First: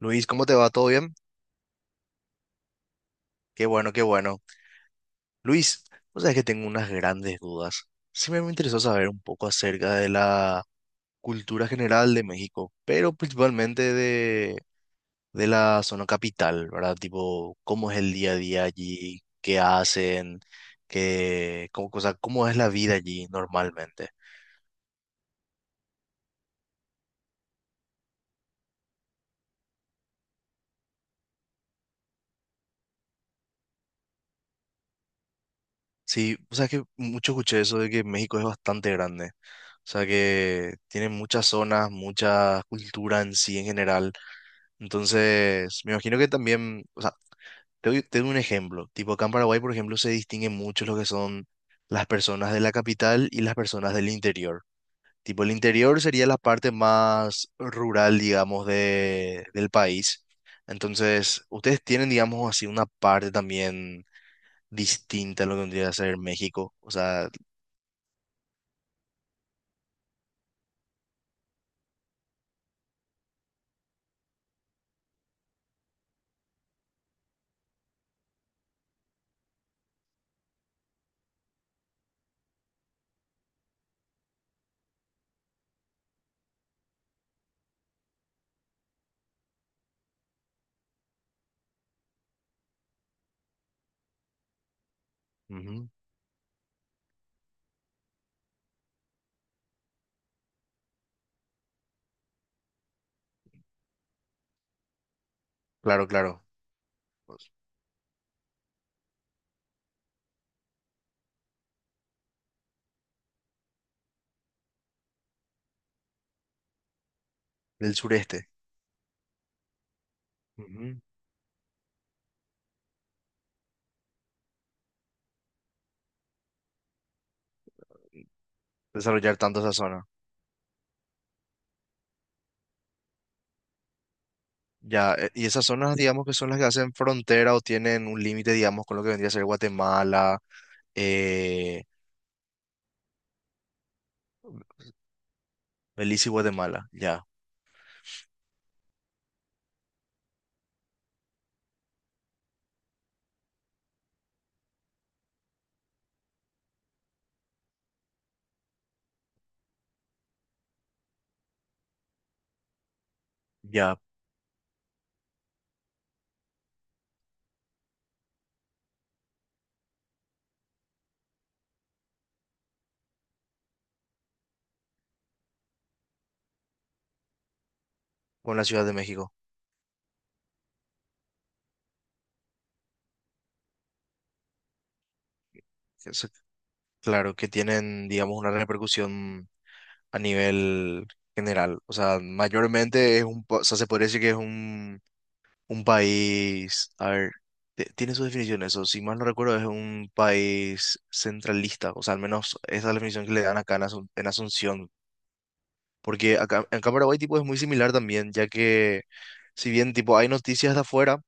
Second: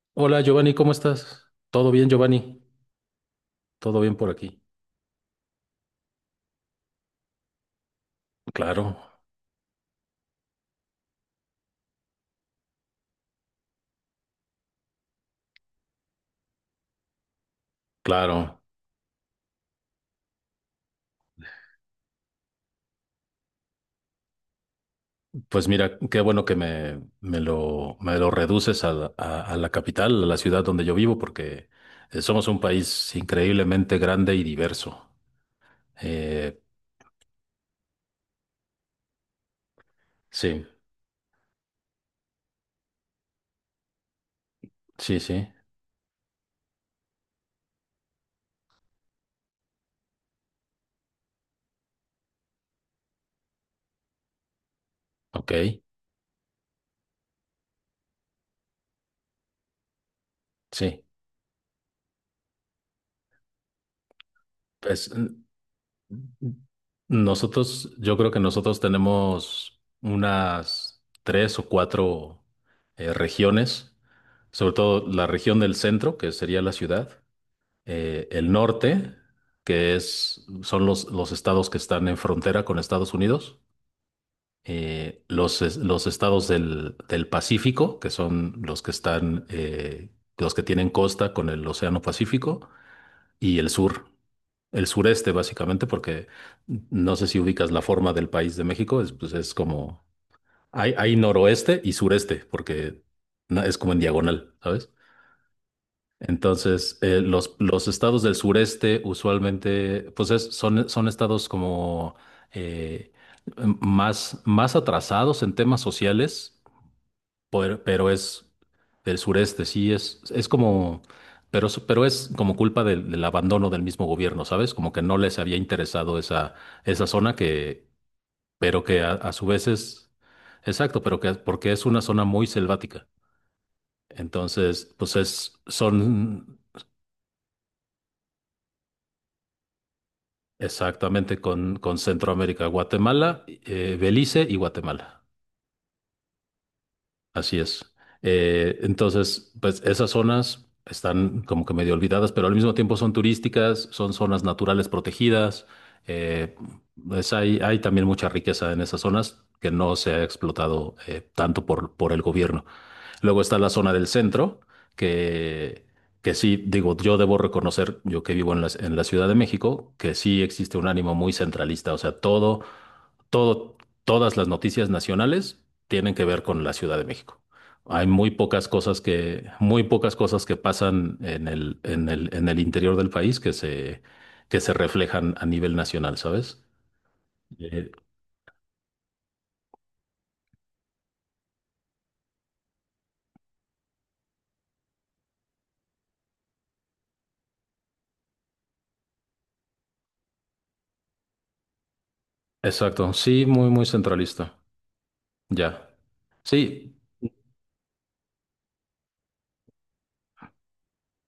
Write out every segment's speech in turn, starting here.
Luis, Hola ¿cómo te va? Giovanni, ¿Todo ¿cómo bien? estás? ¿Todo bien, Giovanni? Qué bueno, ¿Todo qué bien por bueno. aquí? Luis, vos sabés que tengo unas grandes dudas. Siempre me interesó Claro, saber un poco acerca de la cultura general de México, pero principalmente de la zona capital, ¿verdad? Tipo, ¿cómo es el día a claro. día allí? ¿Qué hacen? ¿Qué, cómo, o sea, cómo es la vida allí normalmente? Pues mira, qué bueno que me lo reduces a, a la capital, a la ciudad donde yo vivo, porque somos un país increíblemente grande y diverso. Sí, o Eh, sea, que mucho escuché eso de que México es bastante grande. O sea sí, que tiene muchas zonas, mucha cultura en sí en general. sí, sí. Entonces, me imagino que también, o sea, te doy un ejemplo. Tipo, acá en Paraguay, por ejemplo, se distinguen mucho lo que son las personas de la capital y las personas del interior. Tipo, Ok, el interior sería la parte más rural, digamos, del país. sí. Entonces, ustedes tienen, digamos, así una parte también Pues distinta a lo que vendría a ser México. O sea, nosotros, yo creo que nosotros tenemos unas tres o cuatro regiones, sobre todo la región del centro, que sería la ciudad. El norte, que es, son los estados que están en frontera con Estados Unidos, los estados del Pacífico, que son los que están, los que tienen costa con el Océano Pacífico, y el sur, el sureste básicamente, ujú, porque no sé si ubicas la forma del país de México, es, pues es como, hay noroeste y sureste, porque es como en diagonal, ¿sabes? claro, claro, Entonces, eh, pues, los, los estados del sureste usualmente, pues son estados como eh, más, más atrasados en temas sociales, del pero, es sureste. del sureste, sí, es como, Ujú. Pero es como culpa del abandono del mismo gobierno, ¿sabes? Como que no les había interesado esa zona que, pero que a Desarrollar su tanto vez esa zona. es, exacto, pero que porque es una zona muy selvática. Entonces, Ya, pues y es, esas zonas, digamos, que son son las que hacen frontera o tienen un límite, digamos, con lo que vendría a ser Guatemala, exactamente, con, eh, con Centroamérica, Guatemala, Belice y Guatemala. Belice y Guatemala, ya, Así es. Entonces, pues esas zonas están como que medio olvidadas, pero al mismo tiempo son turísticas, son zonas naturales protegidas. eh, pues hay también mucha riqueza en esas zonas que no se ha explotado tanto por el gobierno. Luego está la zona ya, del centro, que, que sí, digo, yo debo reconocer, yo que vivo en la Ciudad de México, que sí existe un ánimo muy centralista. O sea, todo, todas las noticias nacionales tienen que ver con la Ciudad de México. Hay con la Ciudad de México. Muy pocas cosas que pasan en el interior del país que se reflejan a nivel nacional, Eso, ¿sabes? claro, que Eh, tienen, digamos, una repercusión a nivel general. O sea, mayormente es un, pa- o sea, se podría decir que es un país, a ver, te- tiene su definición eso, si mal no recuerdo, es un país centralista, o sea, al menos esa es la exacto, definición que le sí, dan muy, acá en muy Asun- en centralista. Asunción. Ya. Porque acá, acá en Sí. Paraguay tipo es muy similar también, ya que si bien tipo hay noticias de afuera,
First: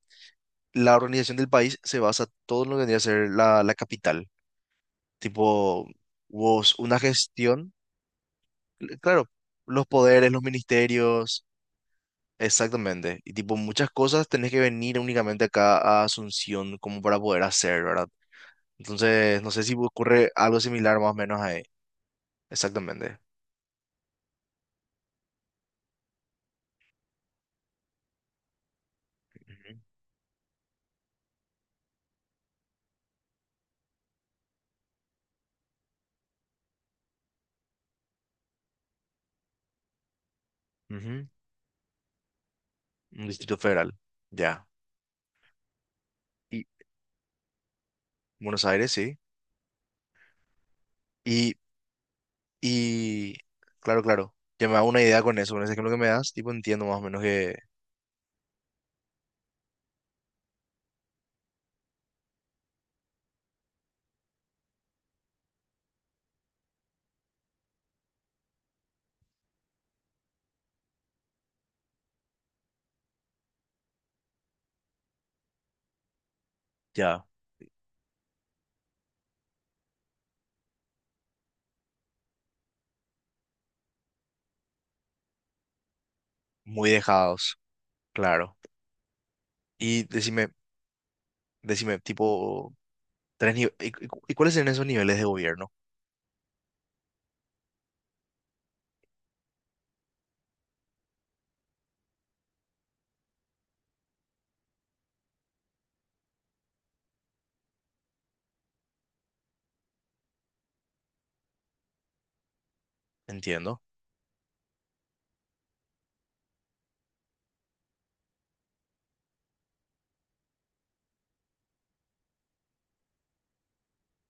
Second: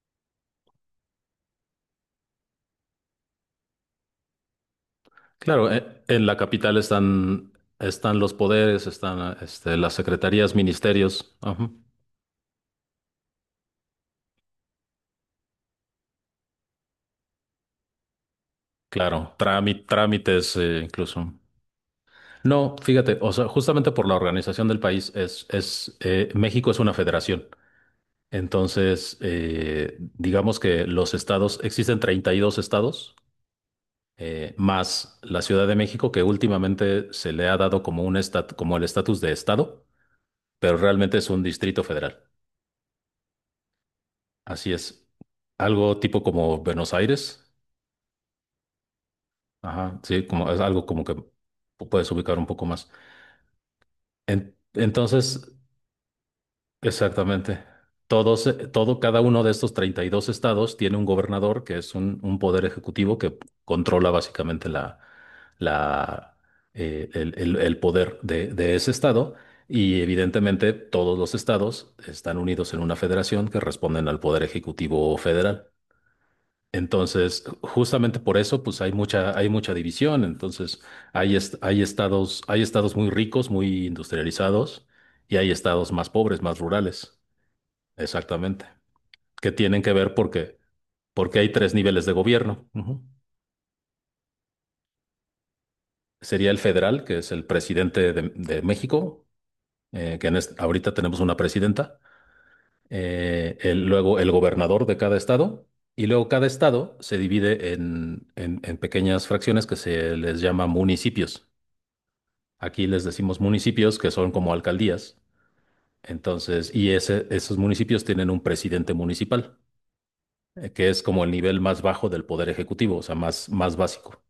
la organización del país se basa todo en lo que vendría a ser la capital. Claro, Tipo, en la hubo capital una están, gestión, están los poderes, cl- claro, están este, los las poderes, los secretarías, ministerios, ministerios, ajá. exactamente. Y tipo, muchas cosas tenés que venir únicamente acá a Asunción como para poder hacer, ¿verdad? Claro, Entonces, no sé si ocurre trámites algo similar más o incluso. menos ahí. No, fíjate, Exactamente. o sea, justamente por la organización del país es, México es una federación. Entonces, Ujú, digamos que los estados, existen 32 estados, más la Ciudad de México, que últimamente se le ha dado como como el estatus de estado, pero realmente ujú. es un distrito federal. Un distrito federal. Ya. Así es. Algo tipo como Y Buenos Aires. Buenos Aires, sí. Ajá, sí, como es algo como que Y puedes ubicar un poco más. y claro, claro, En- ya me hago una idea entonces, con eso, con ese ejemplo que me das, tipo entiendo más o menos que exactamente. Cada uno de estos 32 estados tiene un gobernador que es un poder ejecutivo que controla básicamente la, el poder de ese estado. Y evidentemente todos los estados están unidos en una federación que responden al poder ejecutivo federal. ya, Entonces, justamente por eso, pues hay mucha división. Entonces, hay estados muy ricos, muy industrializados, y hay estados más pobres, más muy rurales. dejados, claro. Exactamente. Que tienen que Y ver decime, porque hay tres decime, niveles de gobierno. tipo, Ujú. tres nive- ¿y, y cuáles son esos niveles de gobierno? Sería el federal, que es el presidente de México, ahorita tenemos una presidenta. Luego el gobernador de cada estado. Y luego cada estado se divide en, en pequeñas fracciones que se les llama municipios. Aquí les decimos Entiendo. municipios que son como alcaldías. Entonces, esos municipios tienen un presidente municipal, que es como el nivel más bajo del poder ejecutivo, o sea, más, más básico.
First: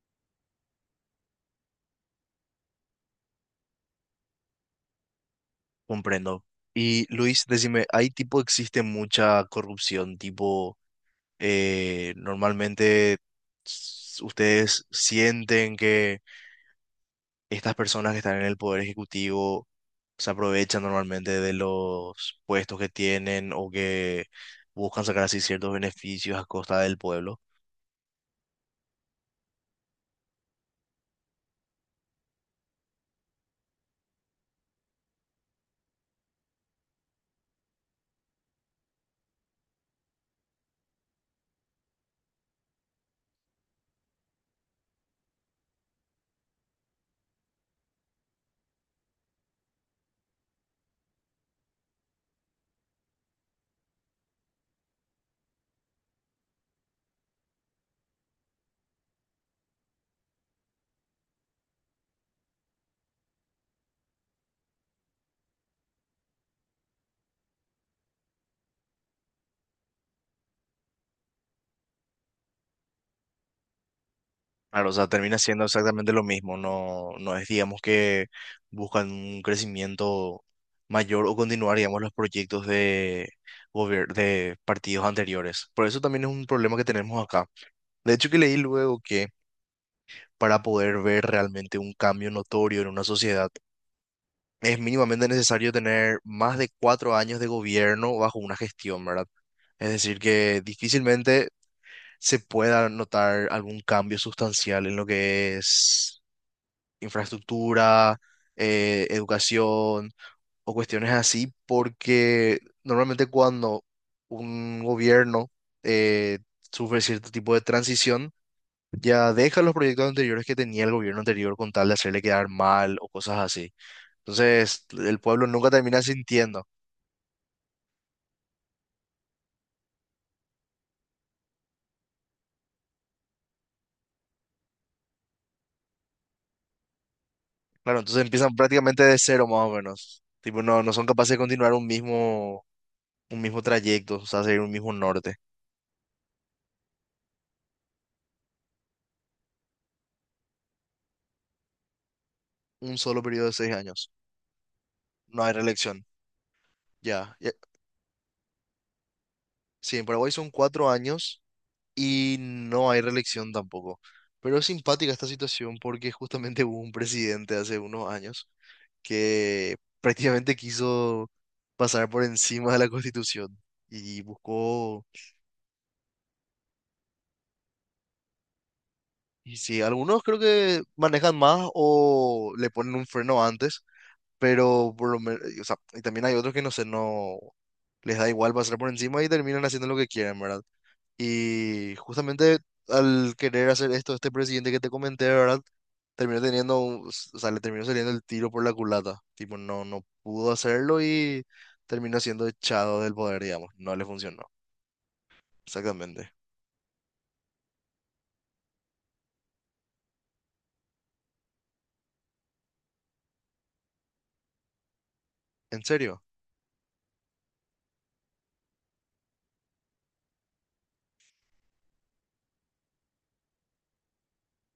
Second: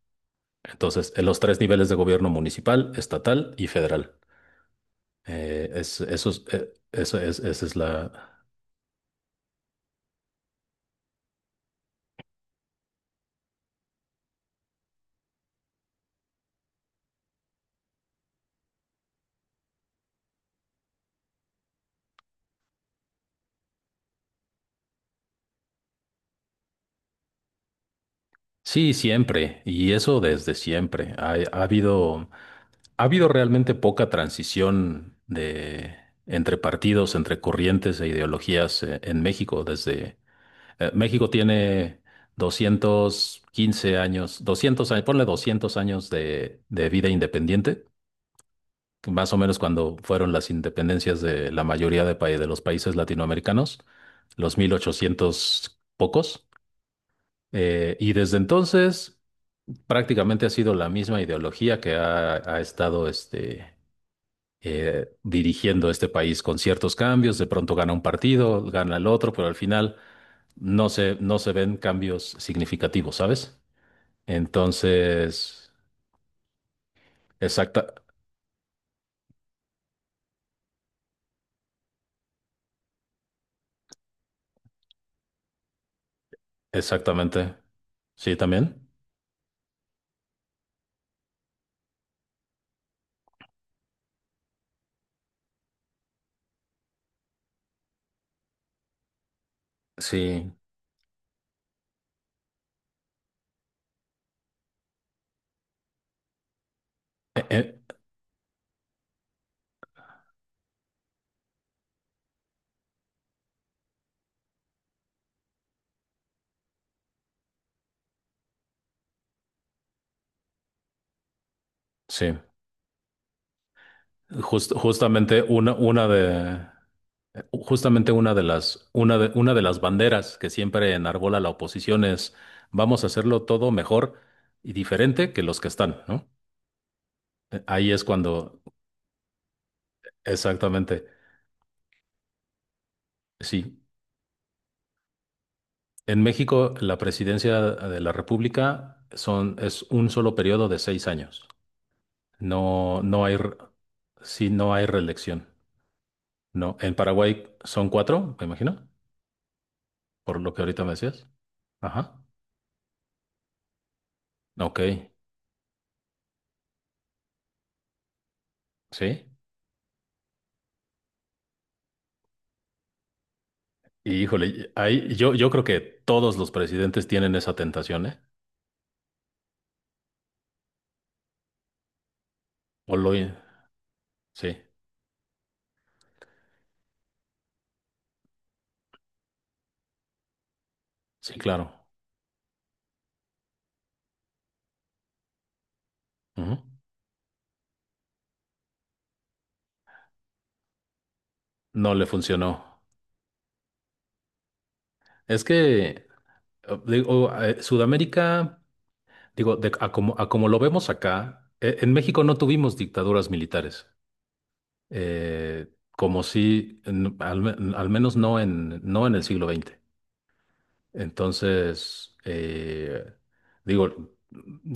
Entonces, en los tres niveles de gobierno municipal, estatal y federal. Eh, es, eso es, Comprendo. eh, Y eso es- Luis, esa es decime, ahí la... tipo existe mucha corrupción, tipo, normalmente s- ustedes sienten que estas personas que están en el poder ejecutivo se aprovechan normalmente de los puestos que tienen o que buscan sacar así ciertos beneficios a costa del pueblo. Sí, siempre, y eso desde siempre. Ha habido realmente poca transición de, entre partidos, entre corrientes e ideologías, en México desde... México tiene 215 años, 200 años, ponle 200 años de vida independiente, más o menos cuando fueron las independencias de la mayoría de los países latinoamericanos, los 1800 pocos. Y desde entonces prácticamente ha sido la misma ideología que ha estado este, dirigiendo este país con ciertos cambios. De pronto gana un partido, gana el otro, pero al final no se ven cambios significativos, ¿sabes? Claro, o sea, termina siendo Entonces, exactamente lo mismo, no, no es, digamos, exacta, que buscan un crecimiento mayor o continuar, digamos, los proyectos de, gobier- de partidos anteriores. Por eso también es un problema que tenemos acá. exactamente. De hecho, Sí, que leí también. luego que para poder ver realmente un cambio notorio en una sociedad, es mínimamente necesario tener más de 4 años de gobierno bajo una gestión, ¿verdad? Es decir, Sí. que difícilmente se pueda notar algún cambio sustancial en lo que es Eh, eh, infraestructura, educación o cuestiones así, porque normalmente cuando un gobierno eh, sufre cierto tipo de transición, ya deja los proyectos anteriores que tenía el gobierno anterior con tal de hacerle sí. quedar mal o cosas así. Entonces, el Justamente pueblo nunca termina sintiendo. Una de las banderas que siempre enarbola la oposición es vamos a hacerlo todo mejor y diferente que los que están, ¿no? Eh, Ahí Claro, es entonces empiezan cuando, prácticamente de cero más o menos. Tipo, no, no Exactamente. son capaces de continuar un mismo Sí. trayecto, o sea, seguir un mismo norte. En México, la presidencia de la República son, es un solo periodo de 6 años. Un No, solo no hay, periodo de 6 años. sí, no hay No reelección. hay reelección. No, en Ya, Paraguay son cuatro, me imagino, sí, en Paraguay por son lo que ahorita cuatro me decías. años Ajá, y no hay reelección tampoco. Pero es ok, simpática esta situación porque justamente hubo un presidente hace unos años sí. que prácticamente quiso pasar por encima de la Constitución y Y híjole, buscó, ahí, yo creo que todos los presidentes tienen esa tentación, ¿eh? y sí, algunos creo que manejan más o le O ponen un lo, freno antes, sí, pero por lo menos, y también hay otros que no sé, no les da igual pasar por encima y terminan haciendo lo que quieren, ¿verdad? sí, claro. Y justamente al querer hacer esto, este presidente que te comenté, ¿verdad? Terminó Ujú. teniendo, un- o sea, le terminó saliendo el tiro por la culata. Tipo, no, no pudo hacerlo y No le terminó siendo funcionó. echado del poder, digamos. No le funcionó. Es que, Exactamente. digo, Sudamérica, digo, a como lo vemos acá, en México no tuvimos dictaduras militares. eh, ¿En como serio? si, al menos no en el siglo XX. Entonces, digo,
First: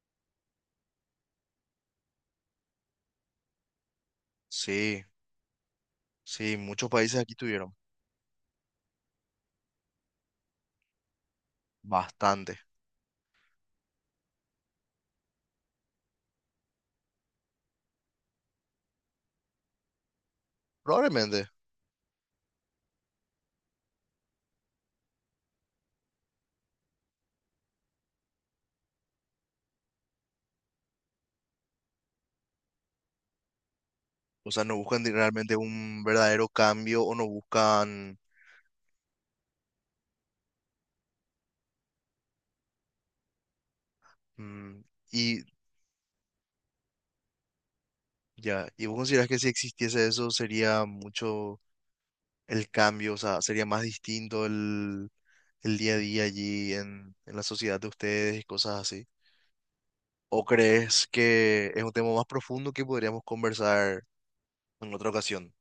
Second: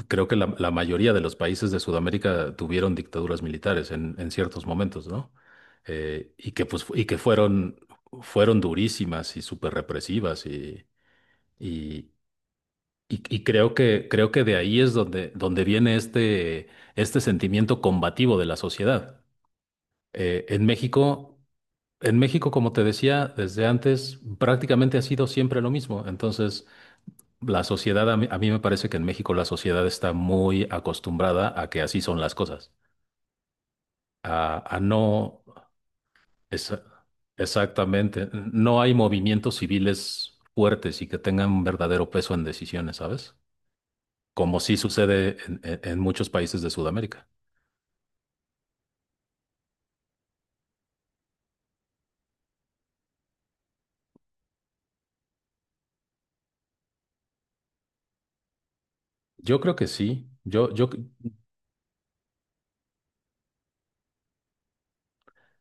creo que la mayoría de los países de Sudamérica tuvieron dictaduras militares en ciertos Sí, momentos, ¿no? Y sí, que, pues, muchos y que países aquí tuvieron. fueron durísimas y súper represivas y, Bastante. Y creo que de ahí es donde viene este sentimiento combativo de la sociedad. Eh, en México, Probablemente. en México, como te decía, desde antes prácticamente ha sido siempre lo mismo. Entonces, la sociedad, a mí me parece que en México la sociedad está muy acostumbrada a que así son las cosas, O a, sea, no a buscan de- no, realmente un verdadero esa- cambio o no buscan... exactamente, no hay movimientos civiles fuertes y que tengan un verdadero peso en decisiones, ¿sabes? Como sí Mm, sucede y en en muchos países de Sudamérica. ya, ¿y vos considerás que si existiese eso sería mucho... el cambio, o sea, sería más distinto el día a día allí en la sociedad de ustedes y cosas así. Yo creo que sí. ¿O crees que es un tema más profundo que podríamos conversar en otra ocasión?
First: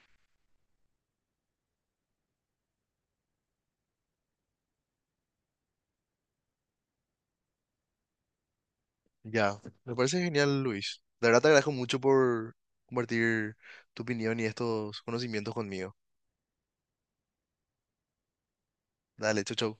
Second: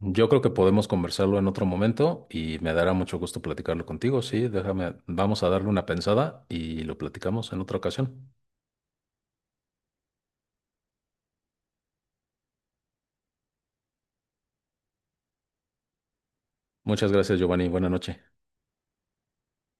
Yo creo que podemos conversarlo en otro momento y me dará mucho gusto platicarlo contigo. Sí, déjame, vamos a darle una pensada y lo platicamos en otra ocasión. Ya, me parece genial, Luis. De verdad te agradezco mucho por compartir tu opinión y estos conocimientos conmigo. Muchas gracias, Giovanni. Buena noche. Dale, chau, chau.